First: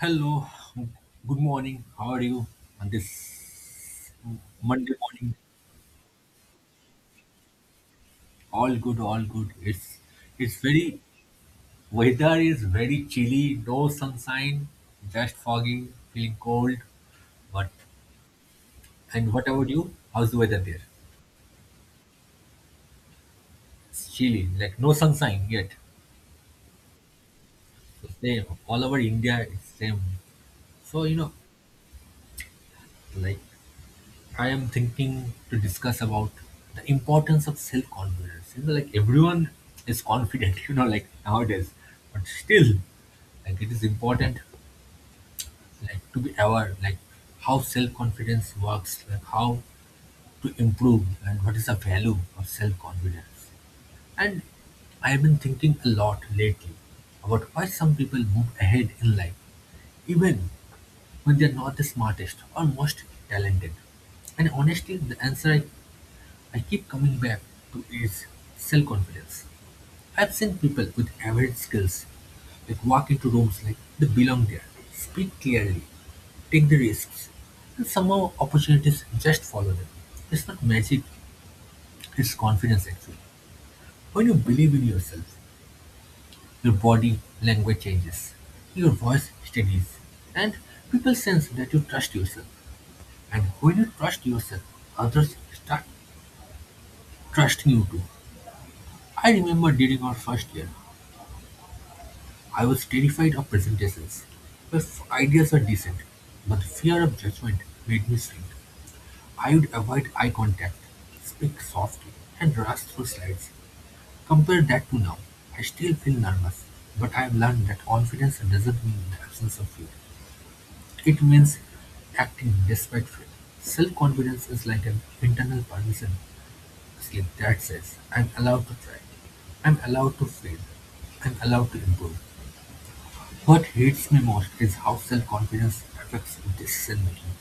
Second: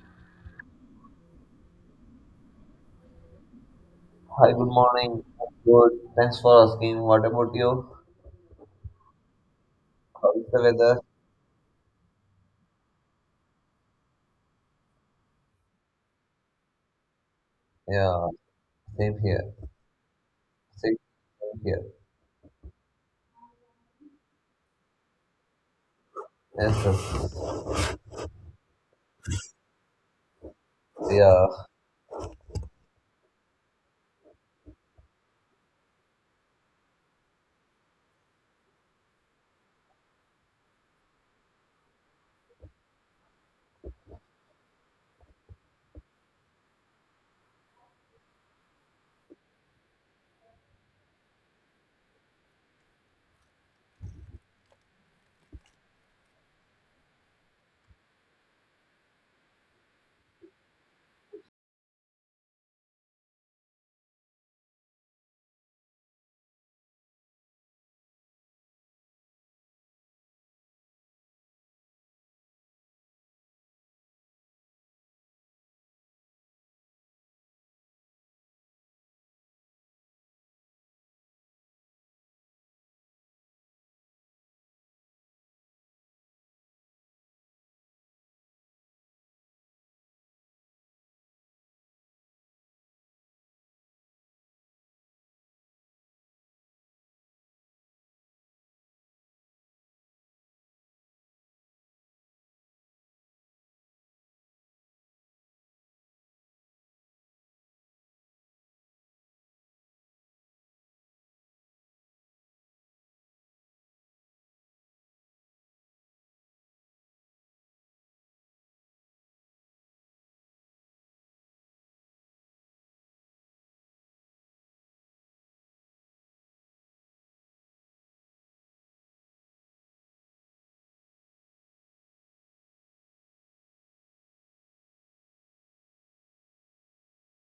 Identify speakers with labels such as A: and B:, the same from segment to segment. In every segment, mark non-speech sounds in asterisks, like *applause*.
A: Hello, good morning. How are you on this
B: Hi, good
A: Monday
B: morning.
A: morning?
B: I'm Good. Thanks for asking. What about you?
A: All good, all good.
B: How is
A: It's
B: the
A: very
B: weather?
A: Weather is very chilly, no sunshine, just fogging, feeling cold. But
B: Yeah, same
A: And
B: here.
A: what about you? How's the weather there?
B: Same same here.
A: It's chilly, like no sunshine yet.
B: Yes, yes.
A: So same all over India, it's same. So
B: Yeah.
A: like I am thinking to discuss about the importance of self-confidence. Like everyone is confident, *laughs* like nowadays, but still, like it is important, like to be aware, like how self-confidence works, like how to improve, and what is the value of self-confidence. And I have been thinking a lot lately about why some people move ahead in life, even when they are not the smartest or most talented. And honestly, the answer I keep coming back to is self-confidence. I've seen people with average skills that walk into rooms like they belong there, speak clearly, take the risks, and somehow opportunities just follow them. It's not magic, it's confidence actually. When you believe in yourself, your body language changes, your voice steadies, and people sense that you trust yourself. And when you trust yourself, others start trusting you too. I remember during our first year, I was terrified of presentations, where ideas were decent, but the fear of judgment made me shrink. I would avoid eye contact, speak softly, and rush through slides. Compare that to now. I still feel nervous, but I have learned that confidence doesn't mean the absence of fear. It means acting despite fear. Self confidence is like an internal permission slip that says, I'm allowed to try, I'm allowed to fail, I'm allowed to improve. What hurts me most is how self-confidence affects decision-making.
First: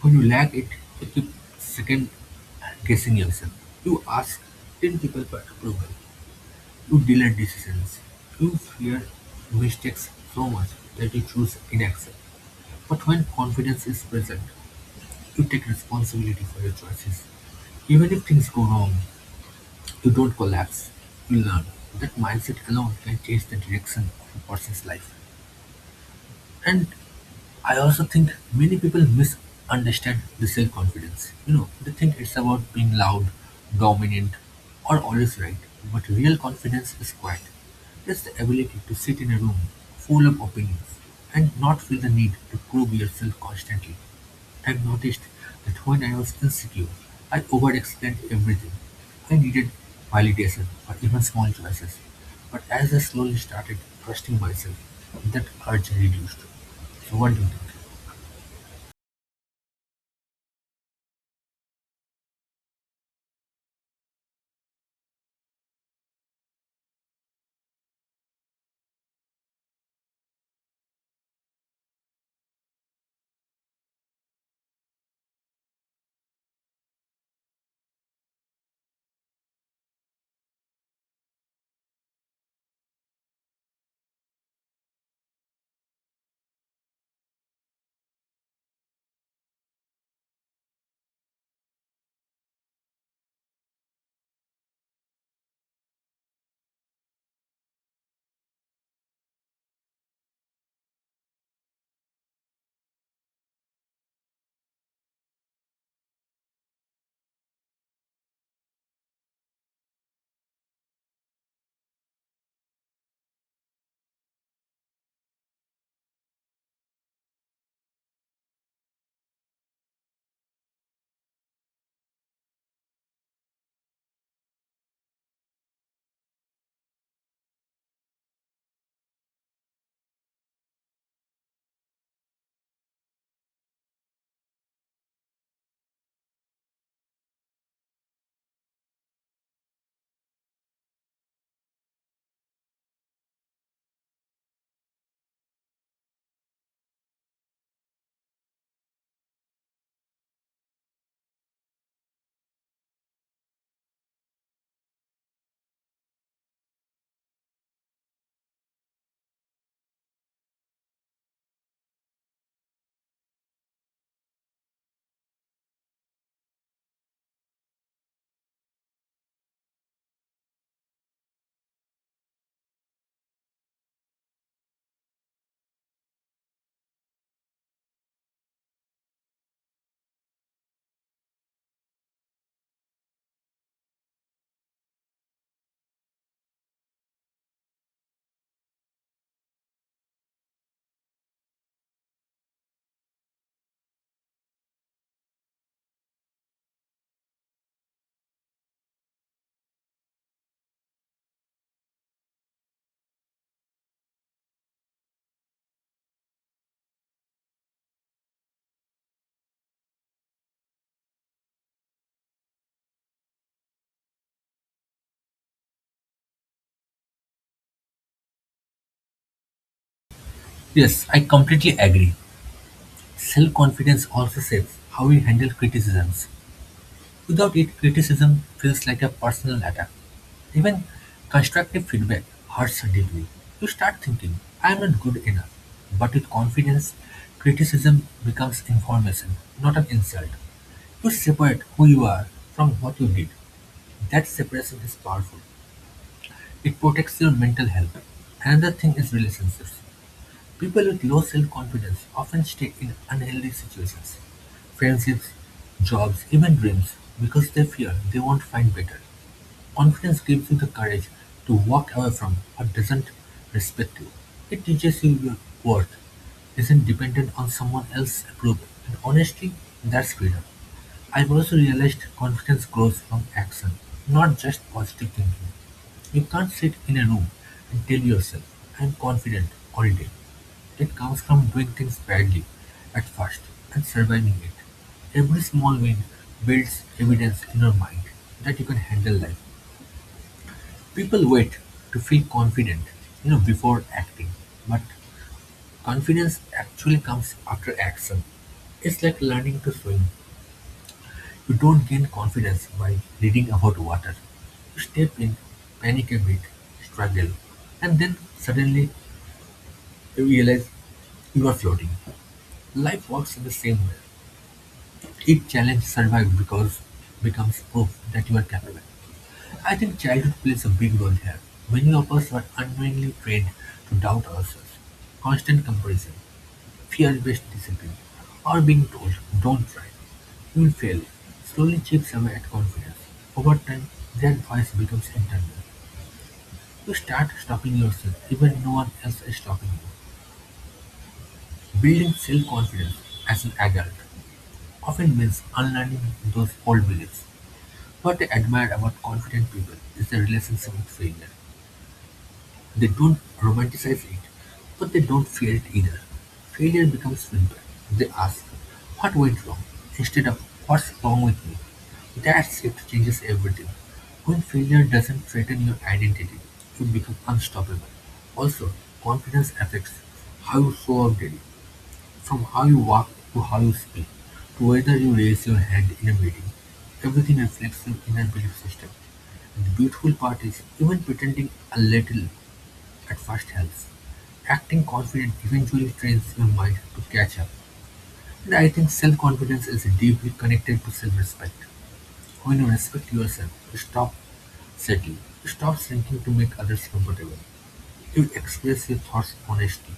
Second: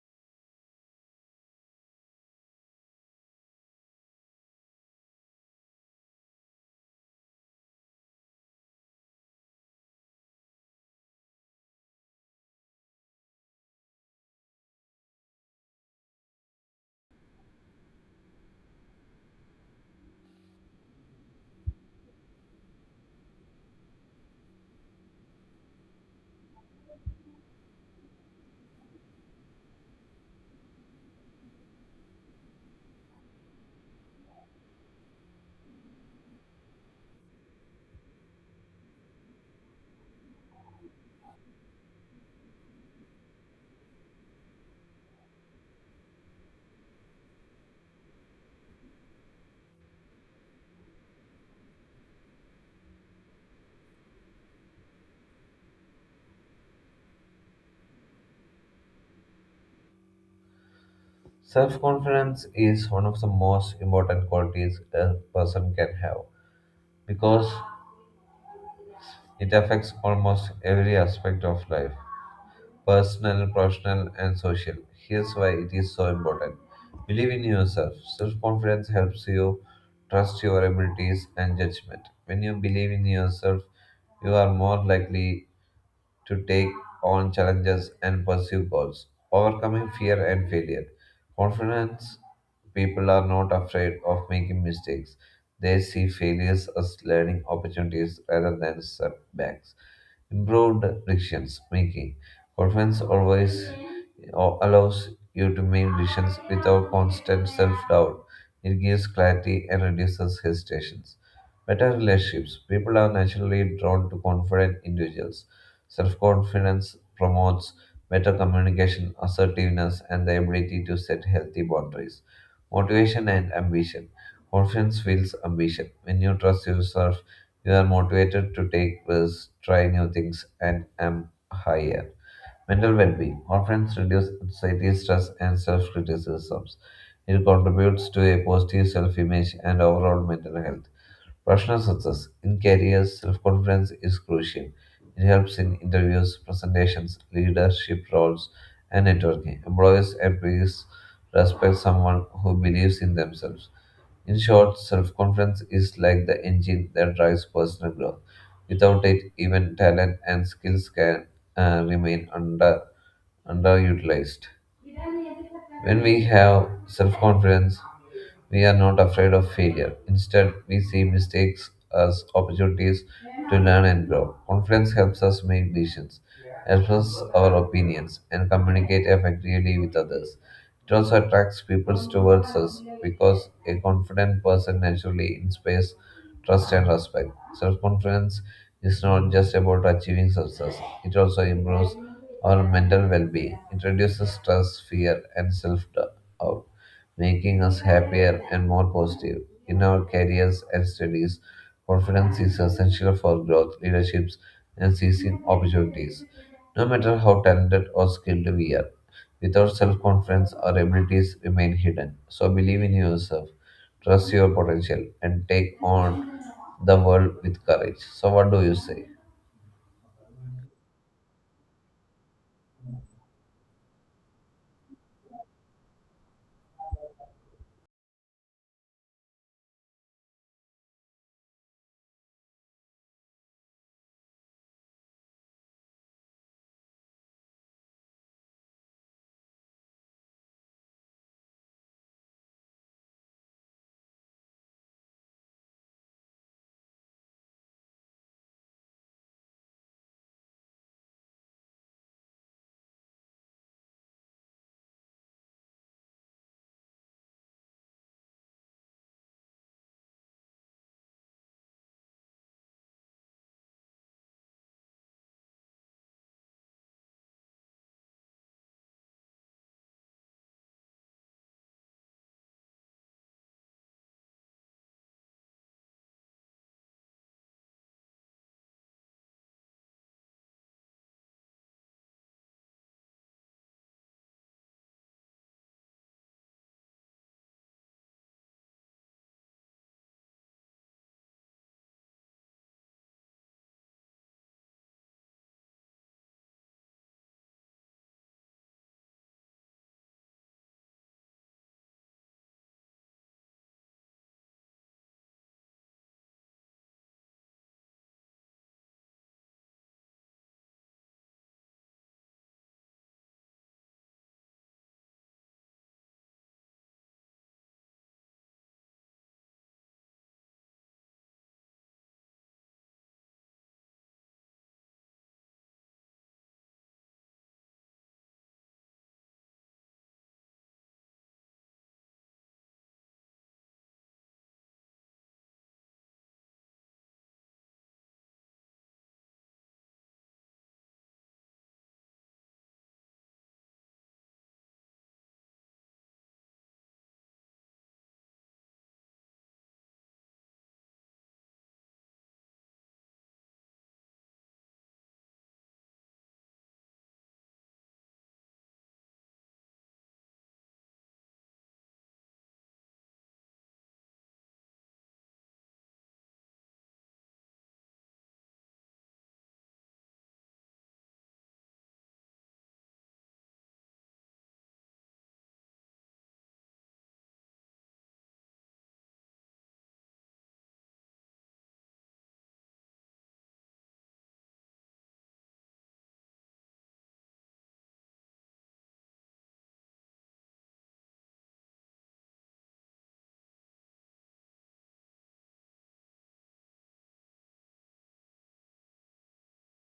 A: When you lack it, you keep second-guessing yourself. You ask 10 people for approval. You delay decisions. You fear mistakes so much that you choose inaction. But when confidence is present, you take responsibility for your choices. Even if things go wrong, you don't collapse. You learn. That mindset alone can change the direction of a person's life. And I also think many people misunderstand the self confidence. They think it's about being loud, dominant, or always right. But real confidence is quiet. It's the ability to sit in a room full of opinions and not feel the need to prove yourself constantly. I've noticed that when I was insecure, I overexplained everything. I needed validation for even small choices. But as I slowly started trusting myself, that urge reduced. So what do you think?
B: Self-confidence is one of the most important qualities a person can have because it affects almost every aspect of life. Personal, professional, and social. Here's why it is so important. Believe in yourself. Self confidence helps you trust your abilities and judgment. When you believe in yourself, you are more likely to take on challenges and pursue goals, overcoming fear and failure. Confidence people are not afraid of making mistakes. They see failures as learning opportunities rather than setbacks. Improved decisions making. Confidence always allows you to make decisions without constant self doubt. It gives clarity and reduces hesitations. Better relationships. People are naturally drawn to confident individuals. Self confidence promotes better communication, assertiveness, and the ability to set healthy boundaries. Motivation and ambition. Confidence fuels ambition. When you trust yourself, you are motivated to take risks, try new things, and aim higher. Mental well being often reduces anxiety, stress, and self criticisms. It contributes to a positive self image and overall mental health. Professional success in careers, self confidence is crucial. It helps in interviews, presentations, leadership roles, and networking. Employers and peers respect someone who believes in themselves. In short, self confidence is like the engine that drives personal growth. Without it, even talent and skills can remain underutilized. When we have self confidence, we are not afraid of failure. Instead, we see mistakes as opportunities to learn and grow. Confidence helps us make decisions, express our opinions, and communicate effectively with others. It also attracts people towards us because a confident person naturally inspires trust and respect. Self confidence is not just about achieving success, it also improves our mental well being. It reduces stress, fear, and self doubt, making us happier and more positive. In our careers and studies, confidence is essential for growth, leaderships, and seizing opportunities. No matter how talented or skilled we are, without self confidence, our abilities remain hidden. So believe in yourself, trust your potential, and take on the world with courage. So, what do you say?
A: Yes, I completely agree. Self-confidence also shapes how we handle criticisms. Without it, criticism feels like a personal attack. Even constructive feedback hurts deeply. You start thinking, I am not good enough. But with confidence, criticism becomes information, not an insult. You separate who you are from what you did. That separation is powerful. It protects your mental health. Another thing is relationships. People with low self-confidence often stay in unhealthy situations, friendships, jobs, even dreams, because they fear they won't find better. Confidence gives you the courage to walk away from what doesn't respect you. It teaches you your worth isn't dependent on someone else's approval. And honestly, that's freedom. I've also realized confidence grows from action, not just positive thinking. You can't sit in a room and tell yourself, I'm confident all day. It comes from doing things badly at first and surviving it. Every small win builds evidence in your mind that you can handle life. People wait to feel confident, before acting. But confidence actually comes after action. It's like learning to swim. You don't gain confidence by reading about water. You step in, panic a bit, struggle, and then suddenly you realize you are floating. Life works in the same way. Each challenge survives because becomes proof that you are capable. I think childhood plays a big role here. Many of us were unknowingly trained to doubt ourselves. Constant comparison, fear based discipline, or being told, don't try, you'll fail, slowly chips away at confidence. Over time, that voice becomes internal. You start stopping yourself, even no one else is stopping you. Building self confidence as an adult often means unlearning those old beliefs. What I admire about confident people is their relationship with failure. They don't romanticize it, but they don't fear it either. Failure becomes simple. They ask, what went wrong? Instead of what's wrong with me? That shift changes everything. When failure doesn't threaten your identity, you become unstoppable. Also, confidence affects how you show up daily, from how you walk to how you speak, to whether you raise your hand in a meeting. Everything reflects your inner belief system. And the beautiful part is, even pretending a little at first helps; acting confident eventually trains your mind to catch up, and I think self-confidence is deeply connected to self-respect. When you respect yourself, you stop settling, you stop shrinking to make others comfortable. You express your thoughts honestly,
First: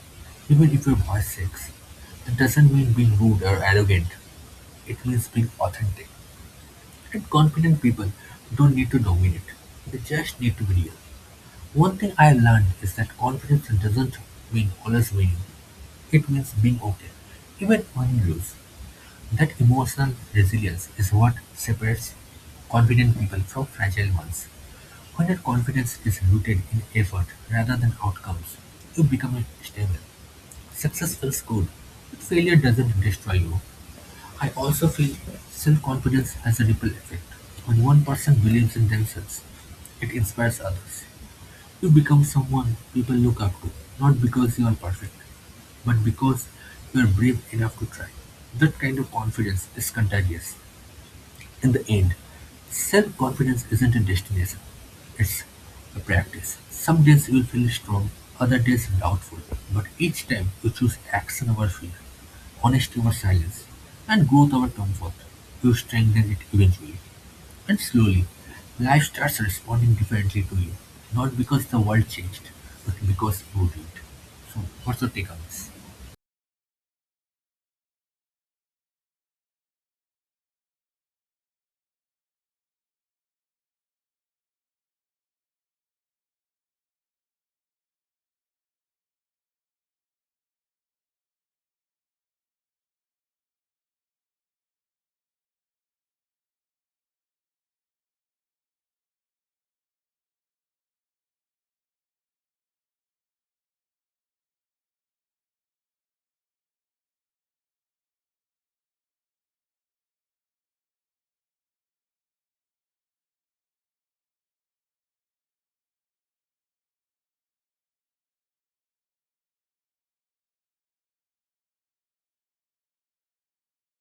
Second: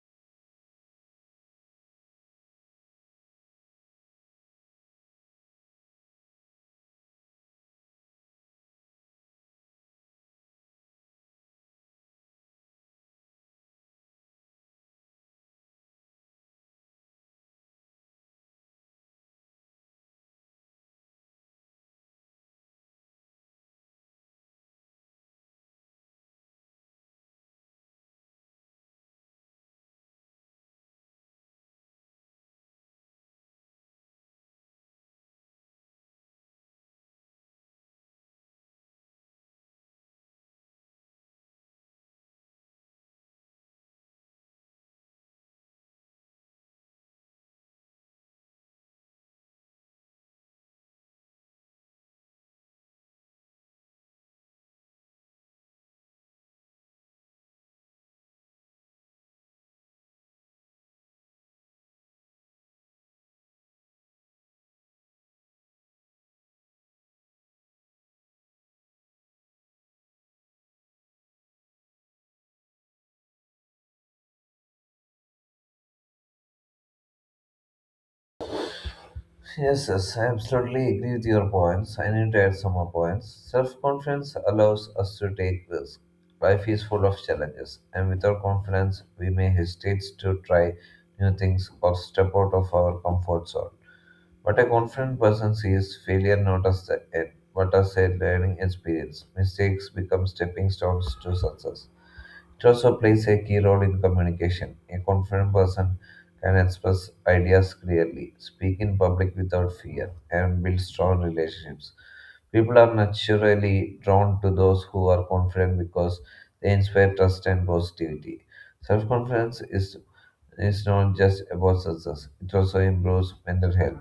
A: even if your voice shakes. That doesn't mean being rude or arrogant. It means being authentic. And confident people don't need to dominate. They just need to be real. One thing I learned is that confidence doesn't mean always winning. It means being okay, even when you lose. That emotional resilience is what separates confident people from fragile ones. When your confidence is rooted in effort rather than outcomes, you become stable. Success feels good, but failure doesn't destroy you. I also feel self-confidence has a ripple effect. When one person believes in themselves, it inspires others. You become someone people look up to, not because you are perfect, but because you are brave enough to try. That kind of confidence is contagious. In the end, self confidence isn't a destination, it's a practice. Some days you will feel strong, other days doubtful, but each time you choose action over fear, honesty over silence, and growth over comfort. You strengthen it eventually. And slowly, life starts responding differently to you. Not because the world changed, but because you did. So, what's your take on this?
B: Yes, yes, I absolutely agree with your points. I need to add some more points. Self confidence allows us to take risks. Life is full of challenges, and without confidence, we may hesitate to try new things or step out of our comfort zone. What a confident person sees failure not as the end, but as a learning experience. Mistakes become stepping stones to success. It also plays a key role in communication. A confident person can express ideas clearly, speak in public without fear, and build strong relationships. People are naturally drawn to those who are confident because they inspire trust and positivity. Self confidence is not just about success, it also improves mental health.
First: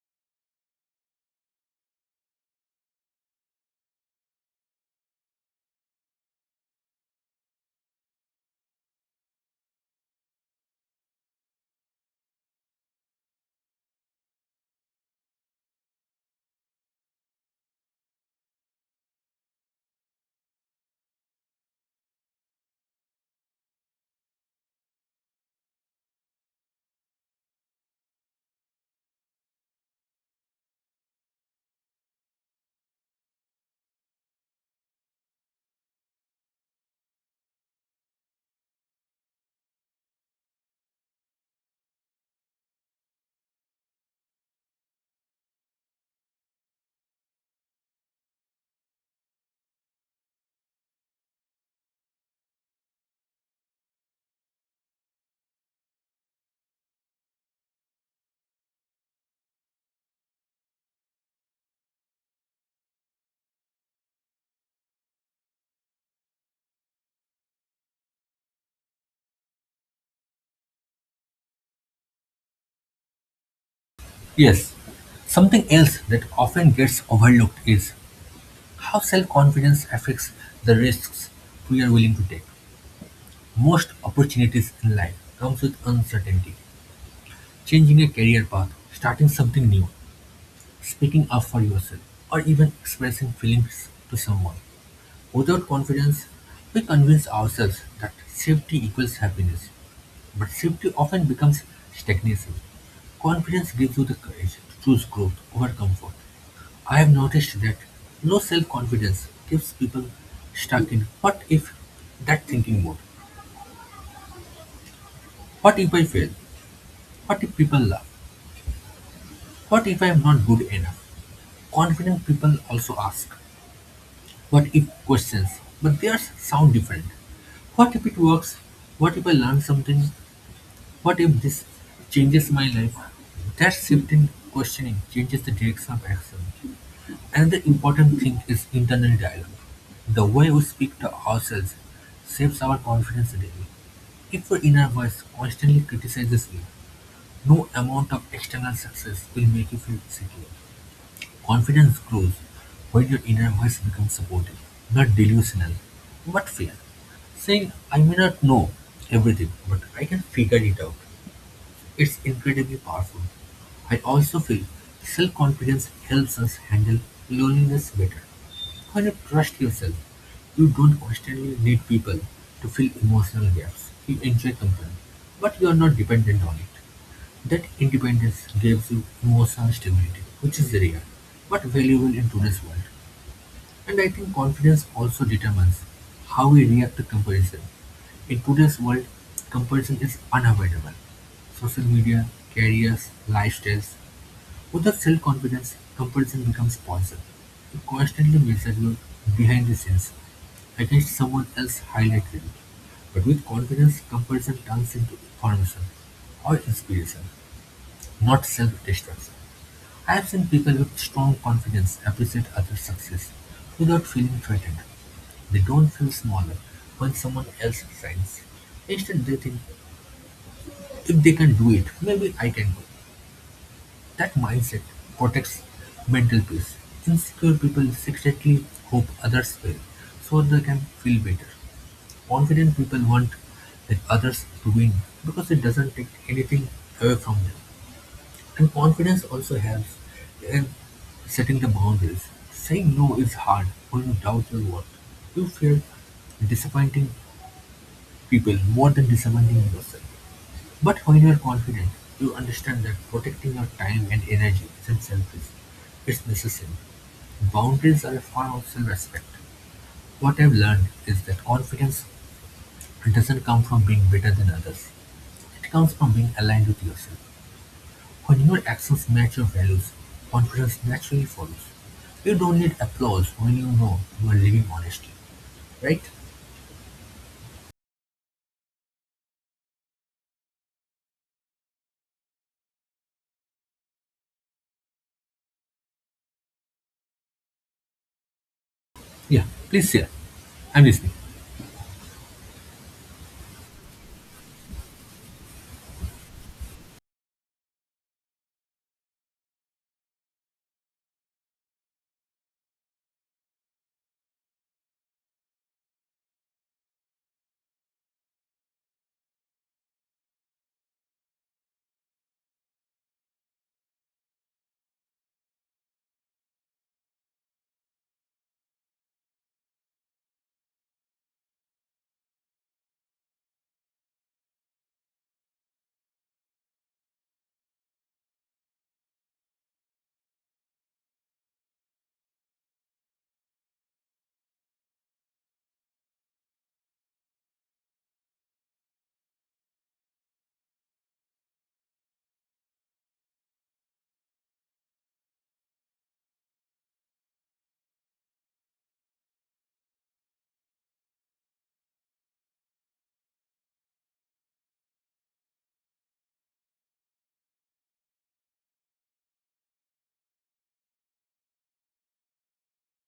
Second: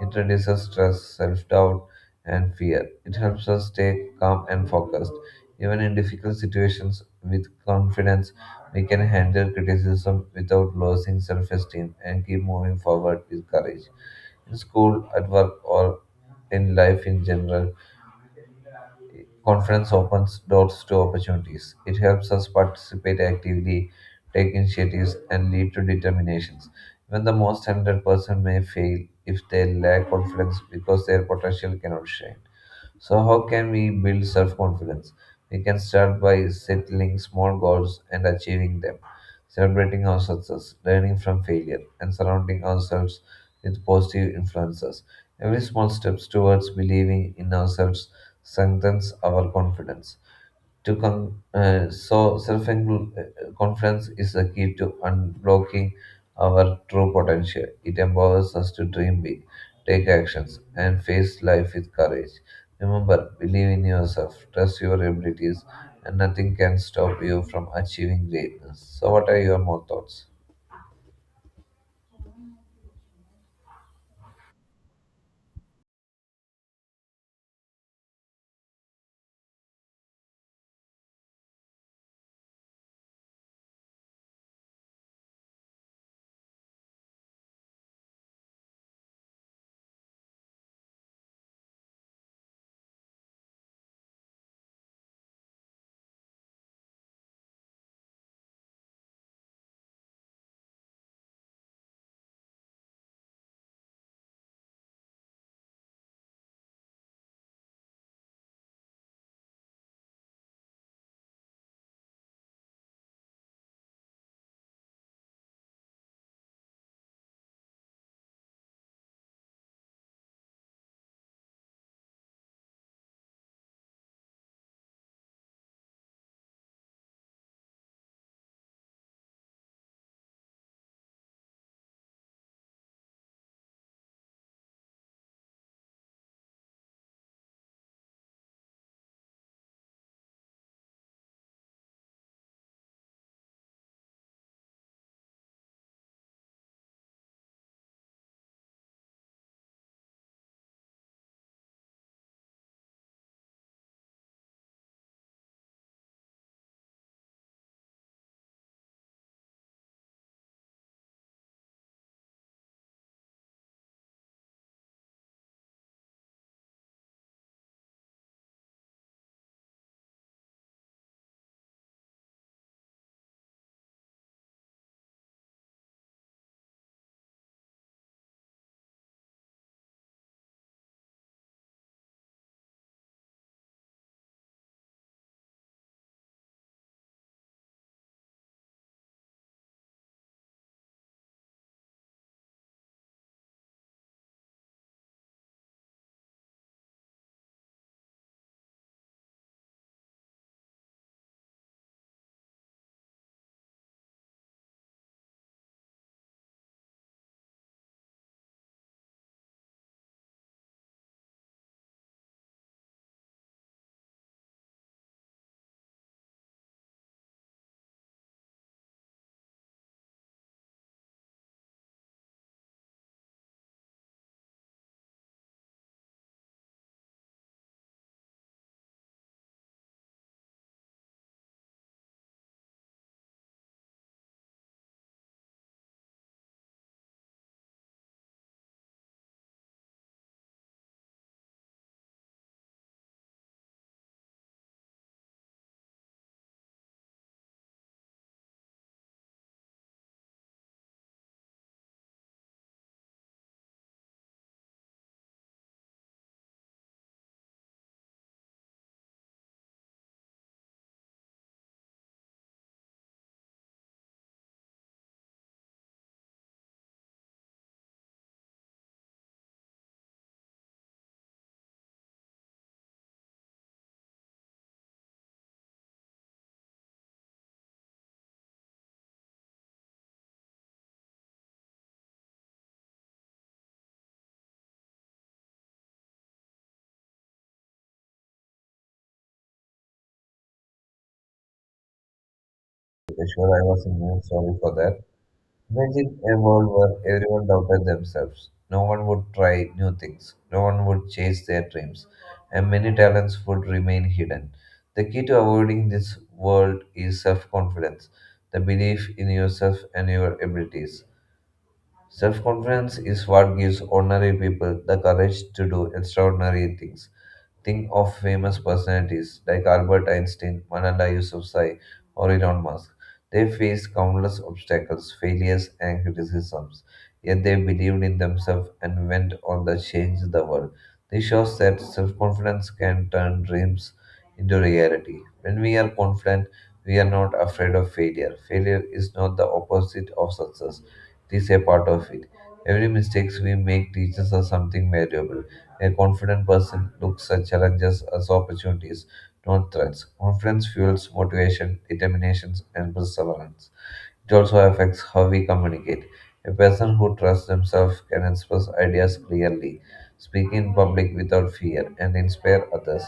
B: It reduces stress, self doubt, and fear. It helps us stay calm and focused, even in difficult situations. With confidence we can handle criticism without losing self esteem and keep moving forward with courage. In school, at work, or in life in general, confidence opens doors to opportunities. It helps us participate actively, take initiatives, and lead to determinations. Even the most talented person may fail if they lack confidence because their potential cannot shine. So, how can we build self confidence? We can start by settling small goals and achieving them, celebrating our success, learning from failure, and surrounding ourselves with positive influences. Every small step towards believing in ourselves strengthens our confidence so self confidence is the key to unblocking our true potential. It empowers us to dream big, take actions, and face life with courage. Remember, believe in yourself, trust your abilities, and nothing can stop you from achieving greatness. So, what are your more thoughts?
A: Yes. Something else that often gets overlooked is how self confidence affects the risks we are willing to take. Most opportunities in life comes with uncertainty. Changing a career path, starting something new, speaking up for yourself, or even expressing feelings to someone. Without confidence, we convince ourselves that safety equals happiness, but safety often becomes stagnation. Confidence gives you the courage to choose growth over comfort. I have noticed that low self confidence keeps people stuck in what if that thinking mode. What if I fail? What if people laugh? What if I am not good enough? Confident people also ask what if questions, but theirs sound different. What if it works? What if I learn something? What if this changes my life? That shifting questioning changes the direction of action. Another important thing is internal dialogue. The way we speak to ourselves shapes our confidence daily. If your inner voice constantly criticizes you, no amount of external success will make you feel secure. Confidence grows when your inner voice becomes supportive, not delusional, but fair. Saying, I may not know everything, but I can figure it out, it's incredibly powerful. I also feel self-confidence helps us handle loneliness better. When you trust yourself, you don't constantly need people to fill emotional gaps. You enjoy company, but you are not dependent on it. That independence gives you emotional stability, which is rare but valuable in today's world. And I think confidence also determines how we react to comparison. In today's world, comparison is unavoidable. Social media, careers, lifestyles. Without self confidence, comparison becomes poison. You constantly measure your behind the scenes against someone else's highlight reel. But with confidence, comparison turns into information or inspiration, not self destruction. I've seen people with strong confidence appreciate others' success without feeling threatened. They don't feel smaller when someone else shines. Instead, they think, if they can do it, maybe I can do. That mindset protects mental peace. Insecure people secretly hope others fail so they can feel better. Confident people want that others to win because it doesn't take anything away from them. And confidence also helps in setting the boundaries. Saying no is hard when you doubt your worth. You fear disappointing people more than disappointing yourself. But when you are confident, you understand that protecting your time and energy isn't selfish, it's necessary. Boundaries are a form of self respect. What I've learned is that confidence doesn't come from being better than others, it comes from being aligned with yourself. When your actions match your values, confidence naturally follows. You don't need applause when you know you are living honestly, right? Yeah, please share. I'm listening.
B: Okay, sure, I was in. Sorry for that. Imagine a world where everyone doubted themselves. No one would try new things. No one would chase their dreams. And many talents would remain hidden. The key to avoiding this world is self confidence, the belief in yourself and your abilities. Self confidence is what gives ordinary people the courage to do extraordinary things. Think of famous personalities like Albert Einstein, Malala Yousafzai, or Elon Musk. They faced countless obstacles, failures, and criticisms, yet they believed in themselves and went on to change the world. This shows that self confidence can turn dreams into reality. When we are confident, we are not afraid of failure. Failure is not the opposite of success, it is a part of it. Every mistake we make teaches us something valuable. A confident person looks at challenges as opportunities, not threats. Confidence fuels motivation, determination, and perseverance. It also affects how we communicate. A person who trusts themselves can express ideas clearly, speak in public without fear, and inspire others.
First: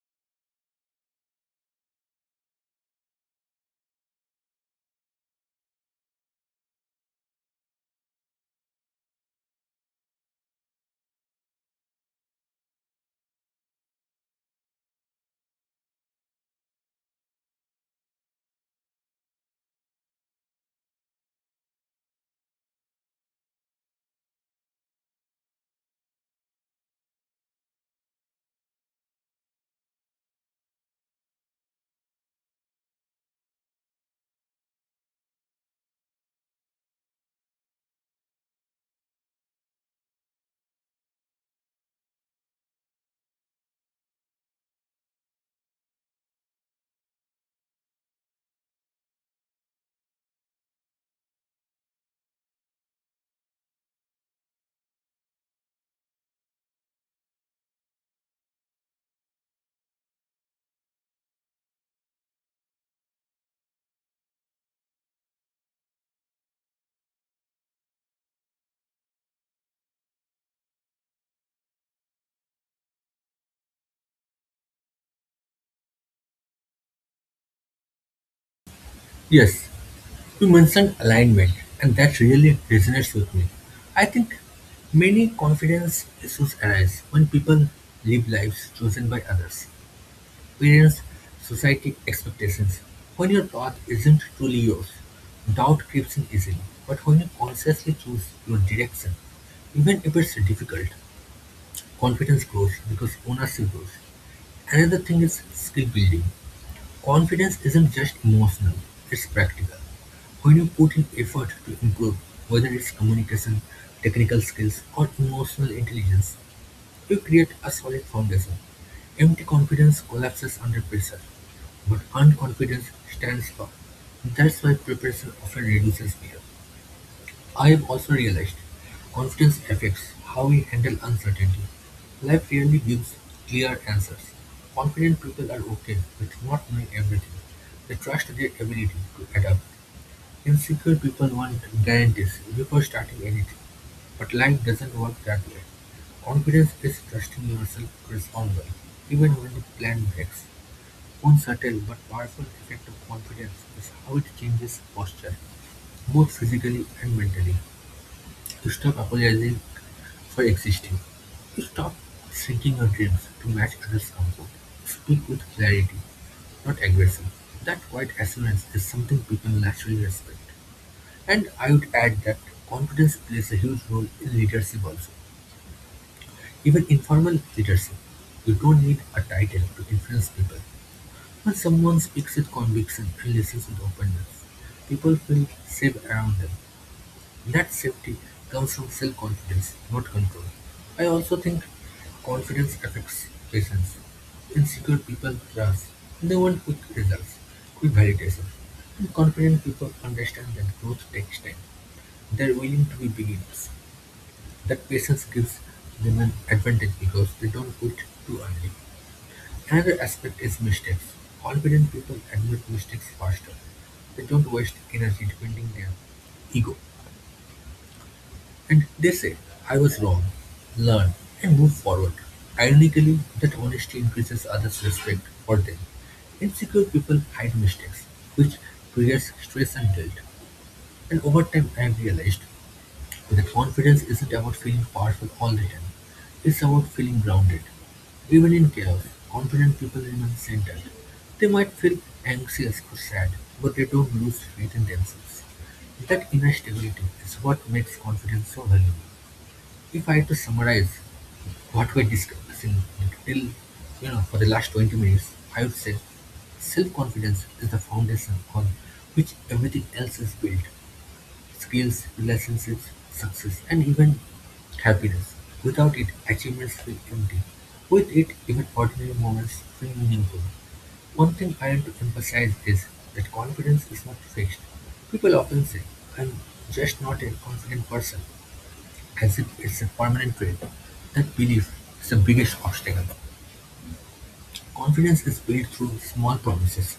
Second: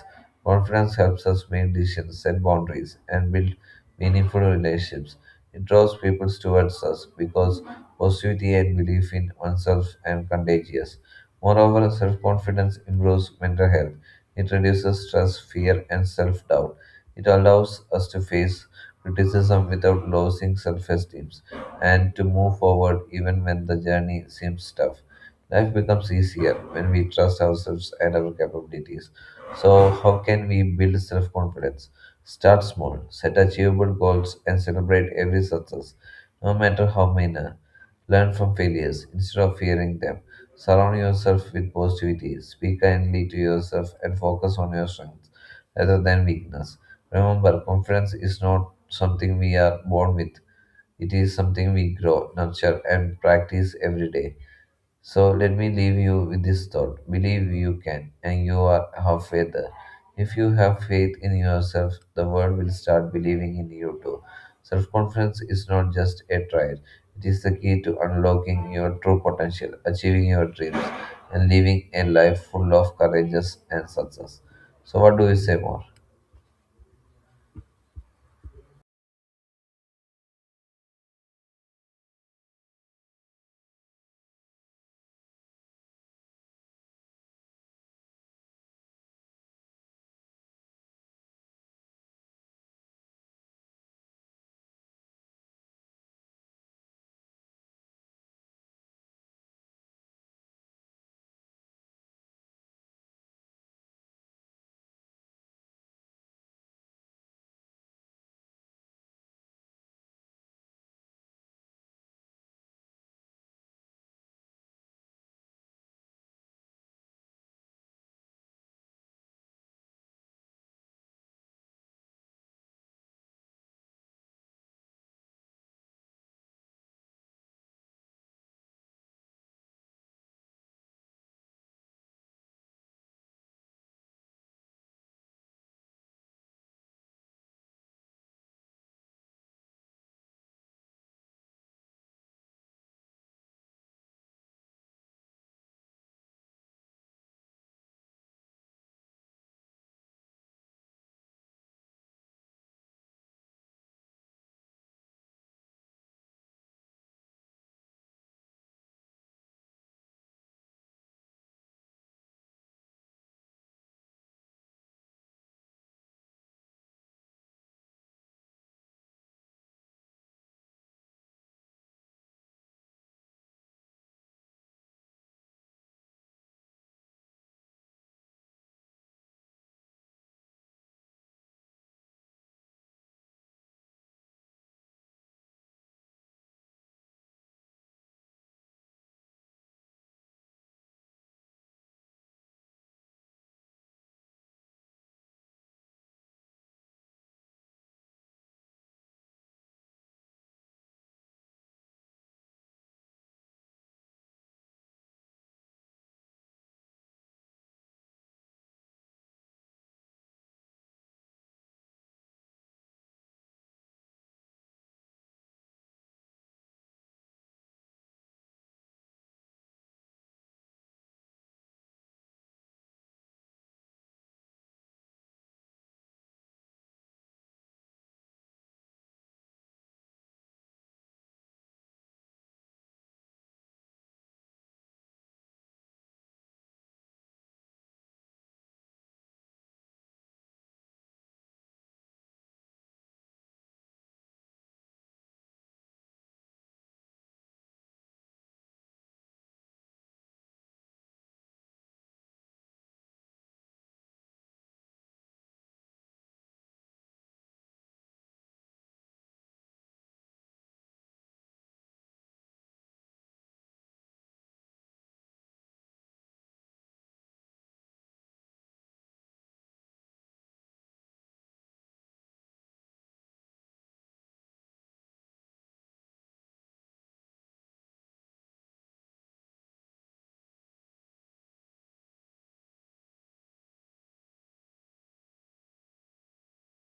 B: Confidence helps us make decisions, set boundaries, and build meaningful relationships. It draws people towards us because positivity and belief in oneself are contagious. Moreover, self confidence improves mental health. It reduces stress, fear, and self doubt. It allows us to face criticism without losing self esteem and to move forward even when the journey seems tough. Life becomes easier when we trust ourselves and our capabilities. So, how can we build self confidence? Start small, set achievable goals, and celebrate every success, no matter how minor. Learn from failures instead of fearing them. Surround yourself with positivity. Speak kindly to yourself and focus on your strengths rather than weakness. Remember, confidence is not something we are born with. It is something we grow, nurture, and practice every day. So let me leave you with this thought. Believe you can, and you are halfway there. If you have faith in yourself, the world will start believing in you too. Self confidence is not just a trait, it is the key to unlocking your true potential, achieving your dreams, and living a life full of courageous and success. So, what do you say more?
A: Yes, you mentioned alignment, and that really resonates with me. I think many confidence issues arise when people live lives chosen by others, experience society expectations. When your path isn't truly yours, doubt creeps in easily. But when you consciously choose your direction, even if it's difficult, confidence grows because ownership grows. Another thing is skill building. Confidence isn't just emotional, it's practical. When you put in effort to improve, whether it's communication, technical skills, or emotional intelligence, you create a solid foundation. Empty confidence collapses under pressure, but earned confidence stands firm. That's why preparation often reduces fear. I have also realized confidence affects how we handle uncertainty. Life rarely gives clear answers. Confident people are okay with not knowing everything. They trust their ability to adapt. Insecure people want guarantees before starting anything, but life doesn't work that way. Confidence is trusting yourself to respond well, even when the plan breaks. One subtle but powerful effect of confidence is how it changes posture, both physically and mentally. You stop apologizing for existing. You stop shrinking your dreams to match others' comfort. Speak with clarity, not aggression. That quiet assurance is something people naturally respect. And I would add that confidence plays a huge role in leadership also. Even informal leadership, you don't need a title to influence people. When someone speaks with conviction and listens with openness, people feel safe around them. That safety comes from self confidence, not control. I also think confidence affects patience. Insecure people trust. They want quick results, quick validation. And confident people understand that growth takes time. They're willing to be beginners. That patience gives them an advantage because they don't quit too early. Another aspect is mistakes. Confident people admit mistakes faster. They don't waste energy defending their ego. And they say, I was wrong, learn, and move forward. Ironically, that honesty increases others' respect for them. Insecure people hide mistakes, which creates stress and guilt. And over time, I have realized that confidence isn't about feeling powerful all the time, it's about feeling grounded. Even in chaos, confident people remain centered. They might feel anxious or sad, but they don't lose faith in themselves. That inner stability is what makes confidence so valuable. If I had to summarize what we're discussing till for the last 20 minutes, I would say self-confidence is the foundation on which everything else is built. Skills, relationships, success, and even happiness. Without it, achievements feel empty. With it, even ordinary moments feel meaningful. One thing I want to emphasize is that confidence is not fixed. People often say, I'm just not a confident person, as if it's a permanent trait. That belief is the biggest obstacle. Confidence is built through small promises,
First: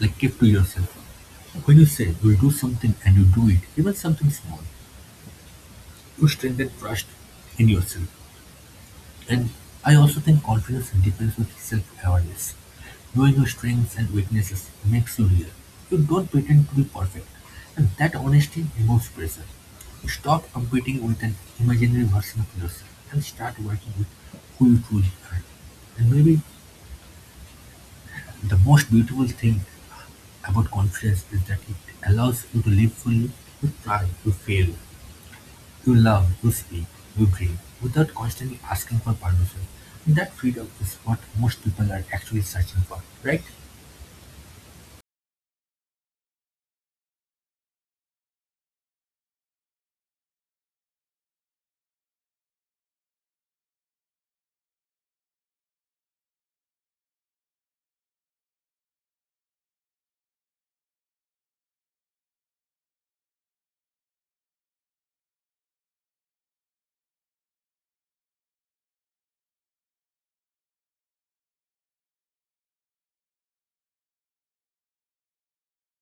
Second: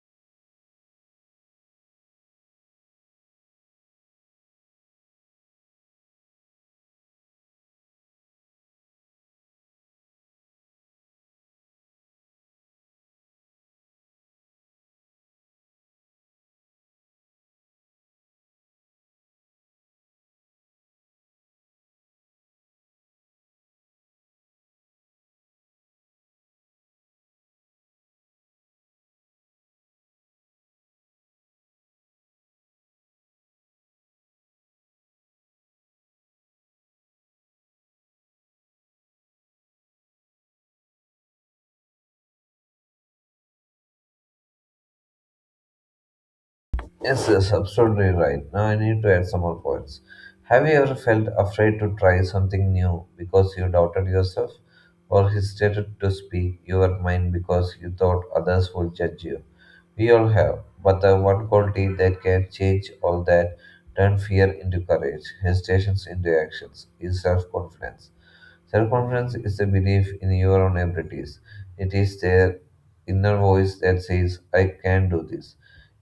A: like keep to yourself. When you say you'll do something and you do it, even something small, to strengthen trust in yourself, and I also think confidence depends on self-awareness. Knowing your strengths and weaknesses makes you real. You don't pretend to be perfect, and that honesty removes pressure. You stop competing with an imaginary version of yourself and start working with who you truly are. And maybe the most beautiful thing about confidence is that it allows you to live fully. You try, you fail, you love, you speak, you dream, without constantly asking for permission. That freedom is what most people are actually searching for, right?
B: Yes, yes, absolutely right. Now I need to add some more points. Have you ever felt afraid to try something new because you doubted yourself or hesitated to speak your mind because you thought others would judge you? We all have, but the one quality that can change all that, turn fear into courage, hesitations into actions, is self confidence. Self confidence is the belief in your own abilities. It is their inner voice that says, I can do this.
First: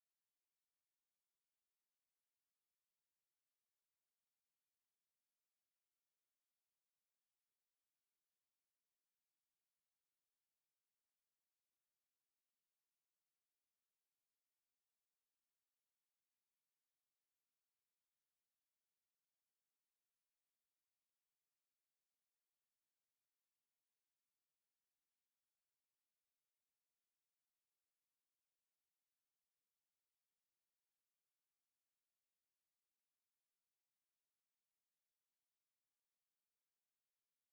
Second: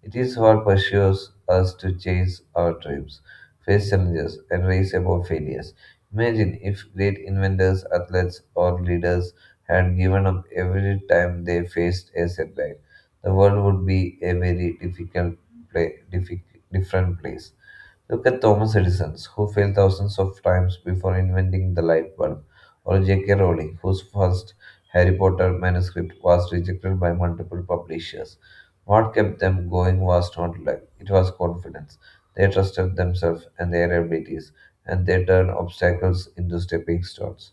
B: It is what pursues us to chase our dreams, face challenges, and rise above failures. Imagine if great inventors, athletes, or leaders had given up every time they faced a setback. The world would be a very pla- diffic- different place. Look at Thomas Edison, who failed thousands of times before inventing the light bulb, or J.K. Rowling, whose first Harry Potter manuscript was rejected by multiple publishers. What kept them going was not luck, it was confidence. They trusted themselves and their abilities, and they turned obstacles into stepping stones.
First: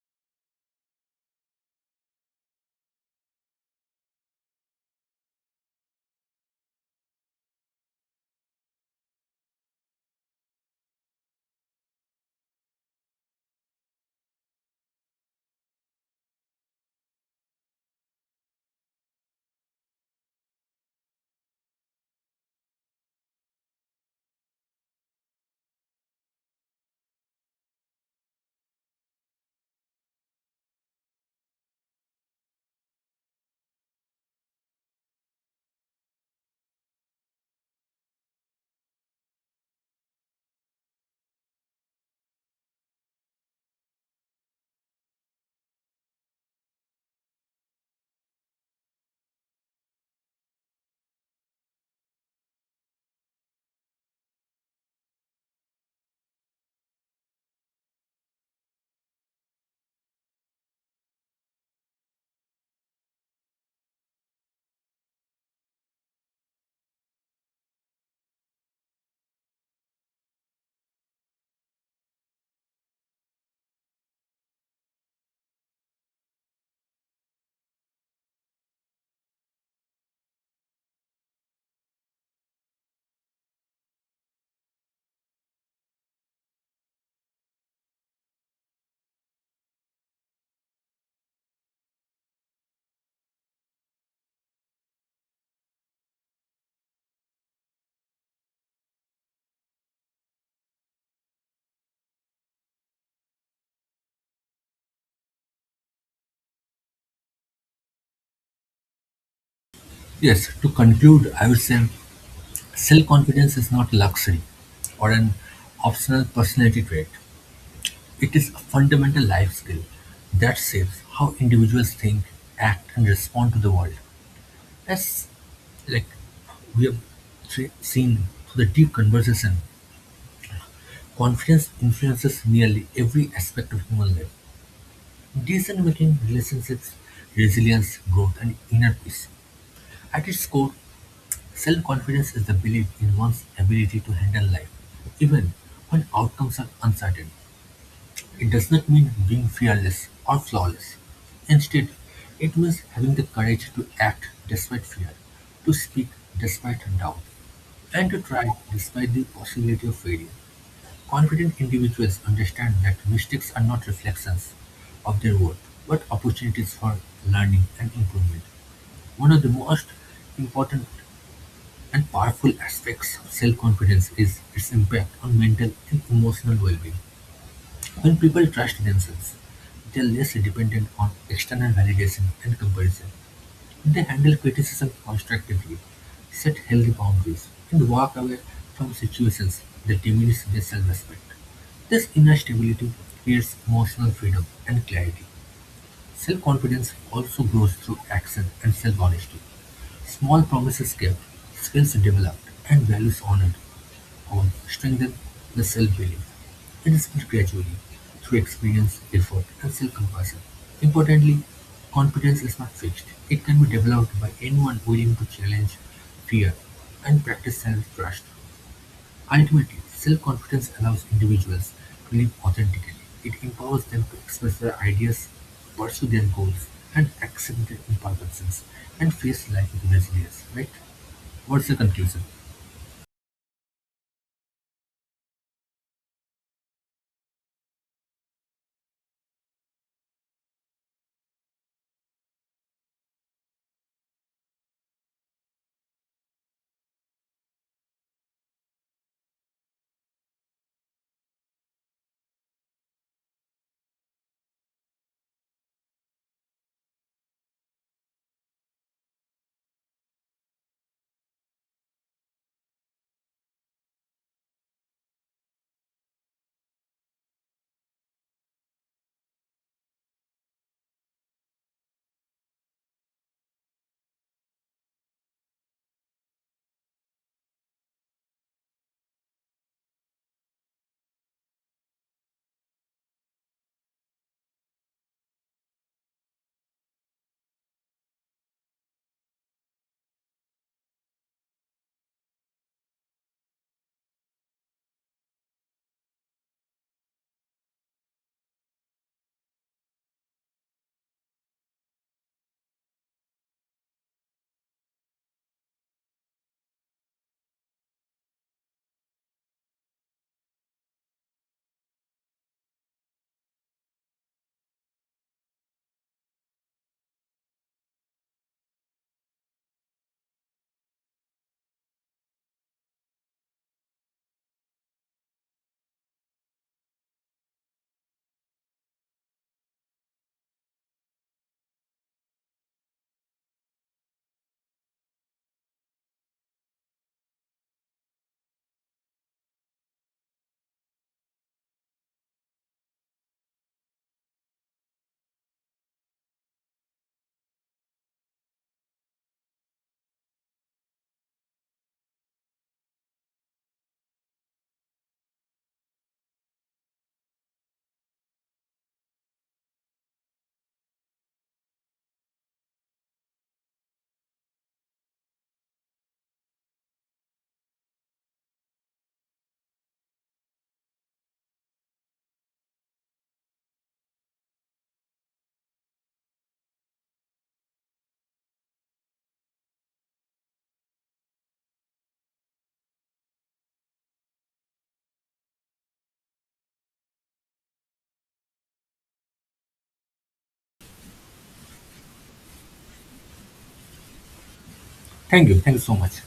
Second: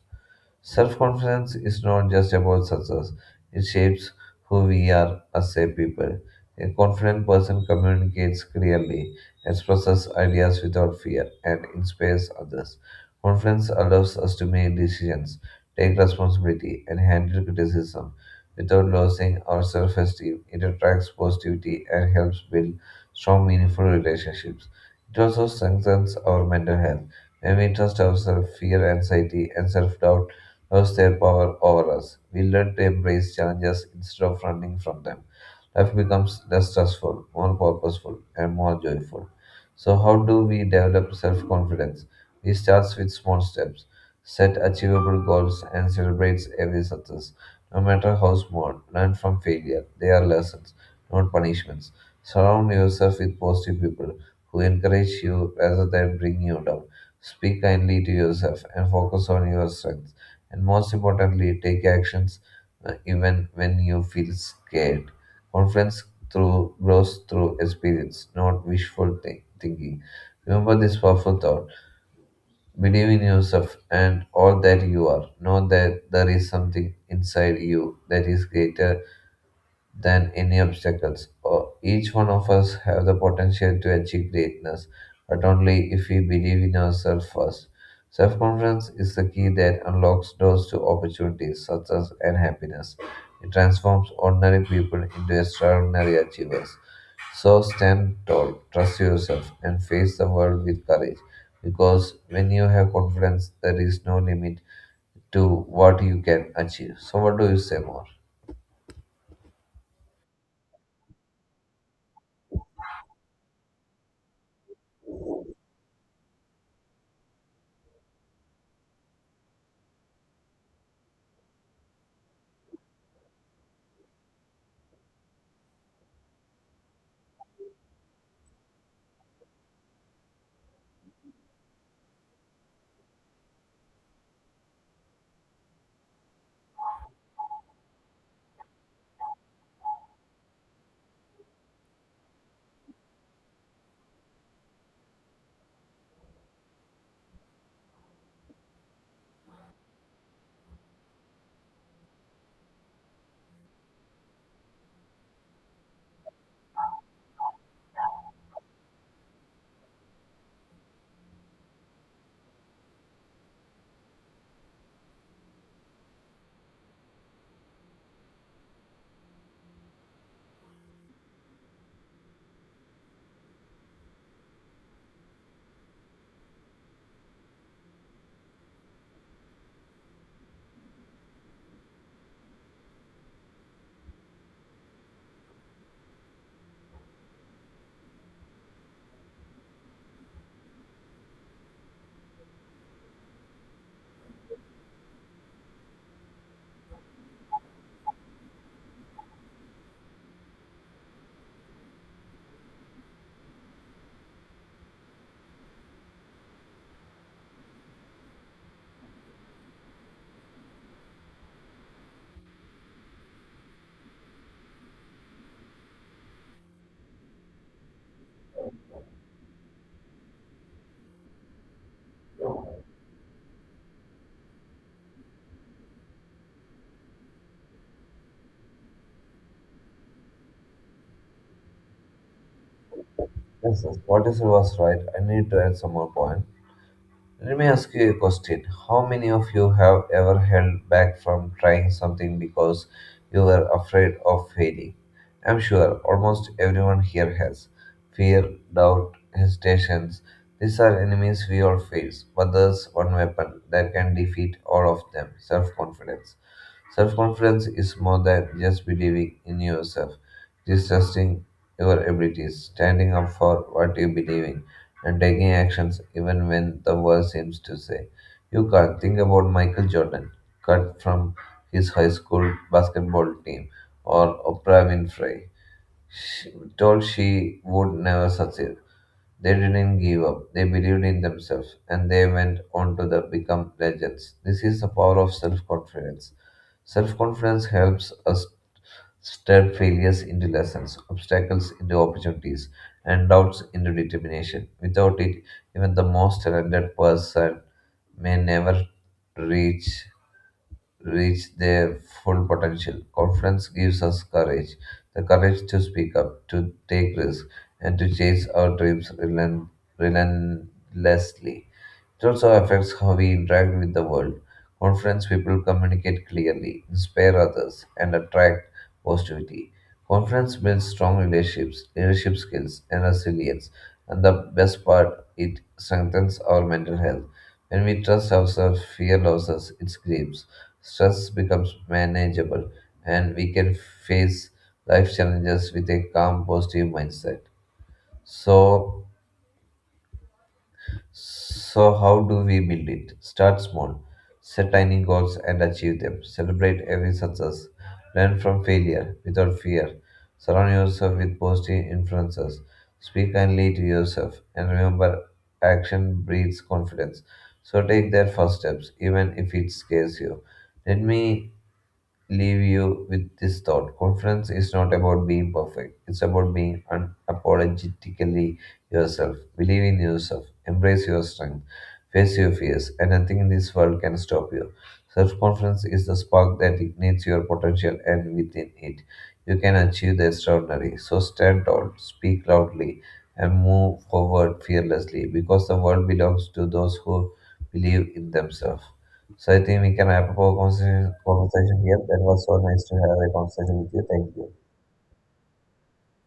B: Self confidence is not just about success, it shapes who we are as a people. A confident person communicates clearly, expresses ideas without fear, and inspires others. Confidence allows us to make decisions, take responsibility, and handle criticism without losing our self esteem. It attracts positivity and helps build strong, meaningful relationships. It also strengthens our mental health. When we trust ourselves, fear, anxiety, and self doubt lost their power over us. We learn to embrace challenges instead of running from them. Life becomes less stressful, more purposeful, and more joyful. So, how do we develop self confidence? It starts with small steps, set achievable goals, and celebrate every success. No matter how small, learn from failure. They are lessons, not punishments. Surround yourself with positive people who encourage you rather than bring you down. Speak kindly to yourself and focus on your strengths, and most importantly, take actions even when you feel scared. Confidence through grows through experience, not thinking. Remember this powerful thought: believe in yourself and all that you are. Know that there is something inside you that is greater than any obstacles. Each one of us have the potential to achieve greatness, but only if we believe in ourselves first. Self-confidence is the key that unlocks doors to opportunities, success, and happiness. It transforms ordinary people into extraordinary achievers. So stand tall, trust yourself, and face the world with courage. Because when you have confidence, there is no limit to what you can achieve. So, what do you say more?
A: Yes, to conclude, I would say self confidence is not luxury or an optional personality trait. It is a fundamental life skill that shapes how individuals think, act, and respond to the world. As like we have seen through the deep conversation, confidence influences nearly every aspect of human life. Decision-making, relationships, resilience, growth, and inner peace. At its core, self-confidence is the belief in one's ability to handle life, even when outcomes are uncertain. It does not mean being fearless or flawless. Instead, it means having the courage to act despite fear, to speak despite doubt, and to try despite the possibility of failure. Confident individuals understand that mistakes are not reflections of their worth, but opportunities for learning and improvement. One of the most important and powerful aspects of self-confidence is its impact on mental and emotional well-being. When people trust themselves, they are less dependent on external validation and comparison. They handle criticism constructively, set healthy boundaries, and walk away from situations that diminish their self-respect. This inner stability creates emotional freedom and clarity. Self-confidence also grows through action and self-honesty. Small promises kept, skills developed, and values honored all strengthen the self-belief. It is built gradually through experience, effort, and self-compassion. Importantly, confidence is not fixed. It can be developed by anyone willing to challenge fear and practice self-trust. Ultimately, self-confidence allows individuals to live authentically. It empowers them to express their ideas, pursue their goals, and accept their imperfections, and face life with resilience, right? What's the conclusion?
B: Yes, yes, what you said was right. I need to add some more point. Let me ask you a question. How many of you have ever held back from trying something because you were afraid of failing? I'm sure almost everyone here has. Fear, doubt, hesitations. These are enemies we all face, but there's one weapon that can defeat all of them: self confidence. Self confidence is more than just believing in yourself, it is trusting your abilities, standing up for what you believe in, and taking actions even when the world seems to say, you can't. Think about Michael Jordan, cut from his high school basketball team, or Oprah Winfrey, she told she would never succeed. They didn't give up. They believed in themselves and they went on to the become legends. This is the power of self confidence. Self confidence helps us turn failures into lessons, obstacles into opportunities, and doubts into determination. Without it, even the most talented person may never reach reach their full potential. Confidence gives us courage, the courage to speak up, to take risks, and to chase our dreams relentlessly. It also affects how we interact with the world. Confidence people communicate clearly, inspire others, and attract positivity. Confidence builds strong relationships, leadership skills, and resilience. And the best part, it strengthens our mental health. When we trust ourselves, fear loses its grips. Stress becomes manageable, and we can face life challenges with a calm, positive mindset. So, so, how do we build it? Start small, set tiny goals and achieve them. Celebrate every success. Learn from failure without fear. Surround yourself with positive influences. Speak kindly to yourself. And remember, action breeds confidence. So, take that first steps, even if it scares you. Let me leave you with this thought: confidence is not about being perfect, it's about being unapologetically yourself. Believe in yourself, embrace your strength, face your fears, and nothing in this world can stop you. Self confidence is the spark that ignites your potential, and within it, you can achieve the extraordinary. So stand tall, speak loudly, and move forward fearlessly because the world belongs to those who believe in themselves. So I think we can wrap up our conversation here. That was so nice to have a conversation with you. Thank you.
A: Thank you. Thank you so much.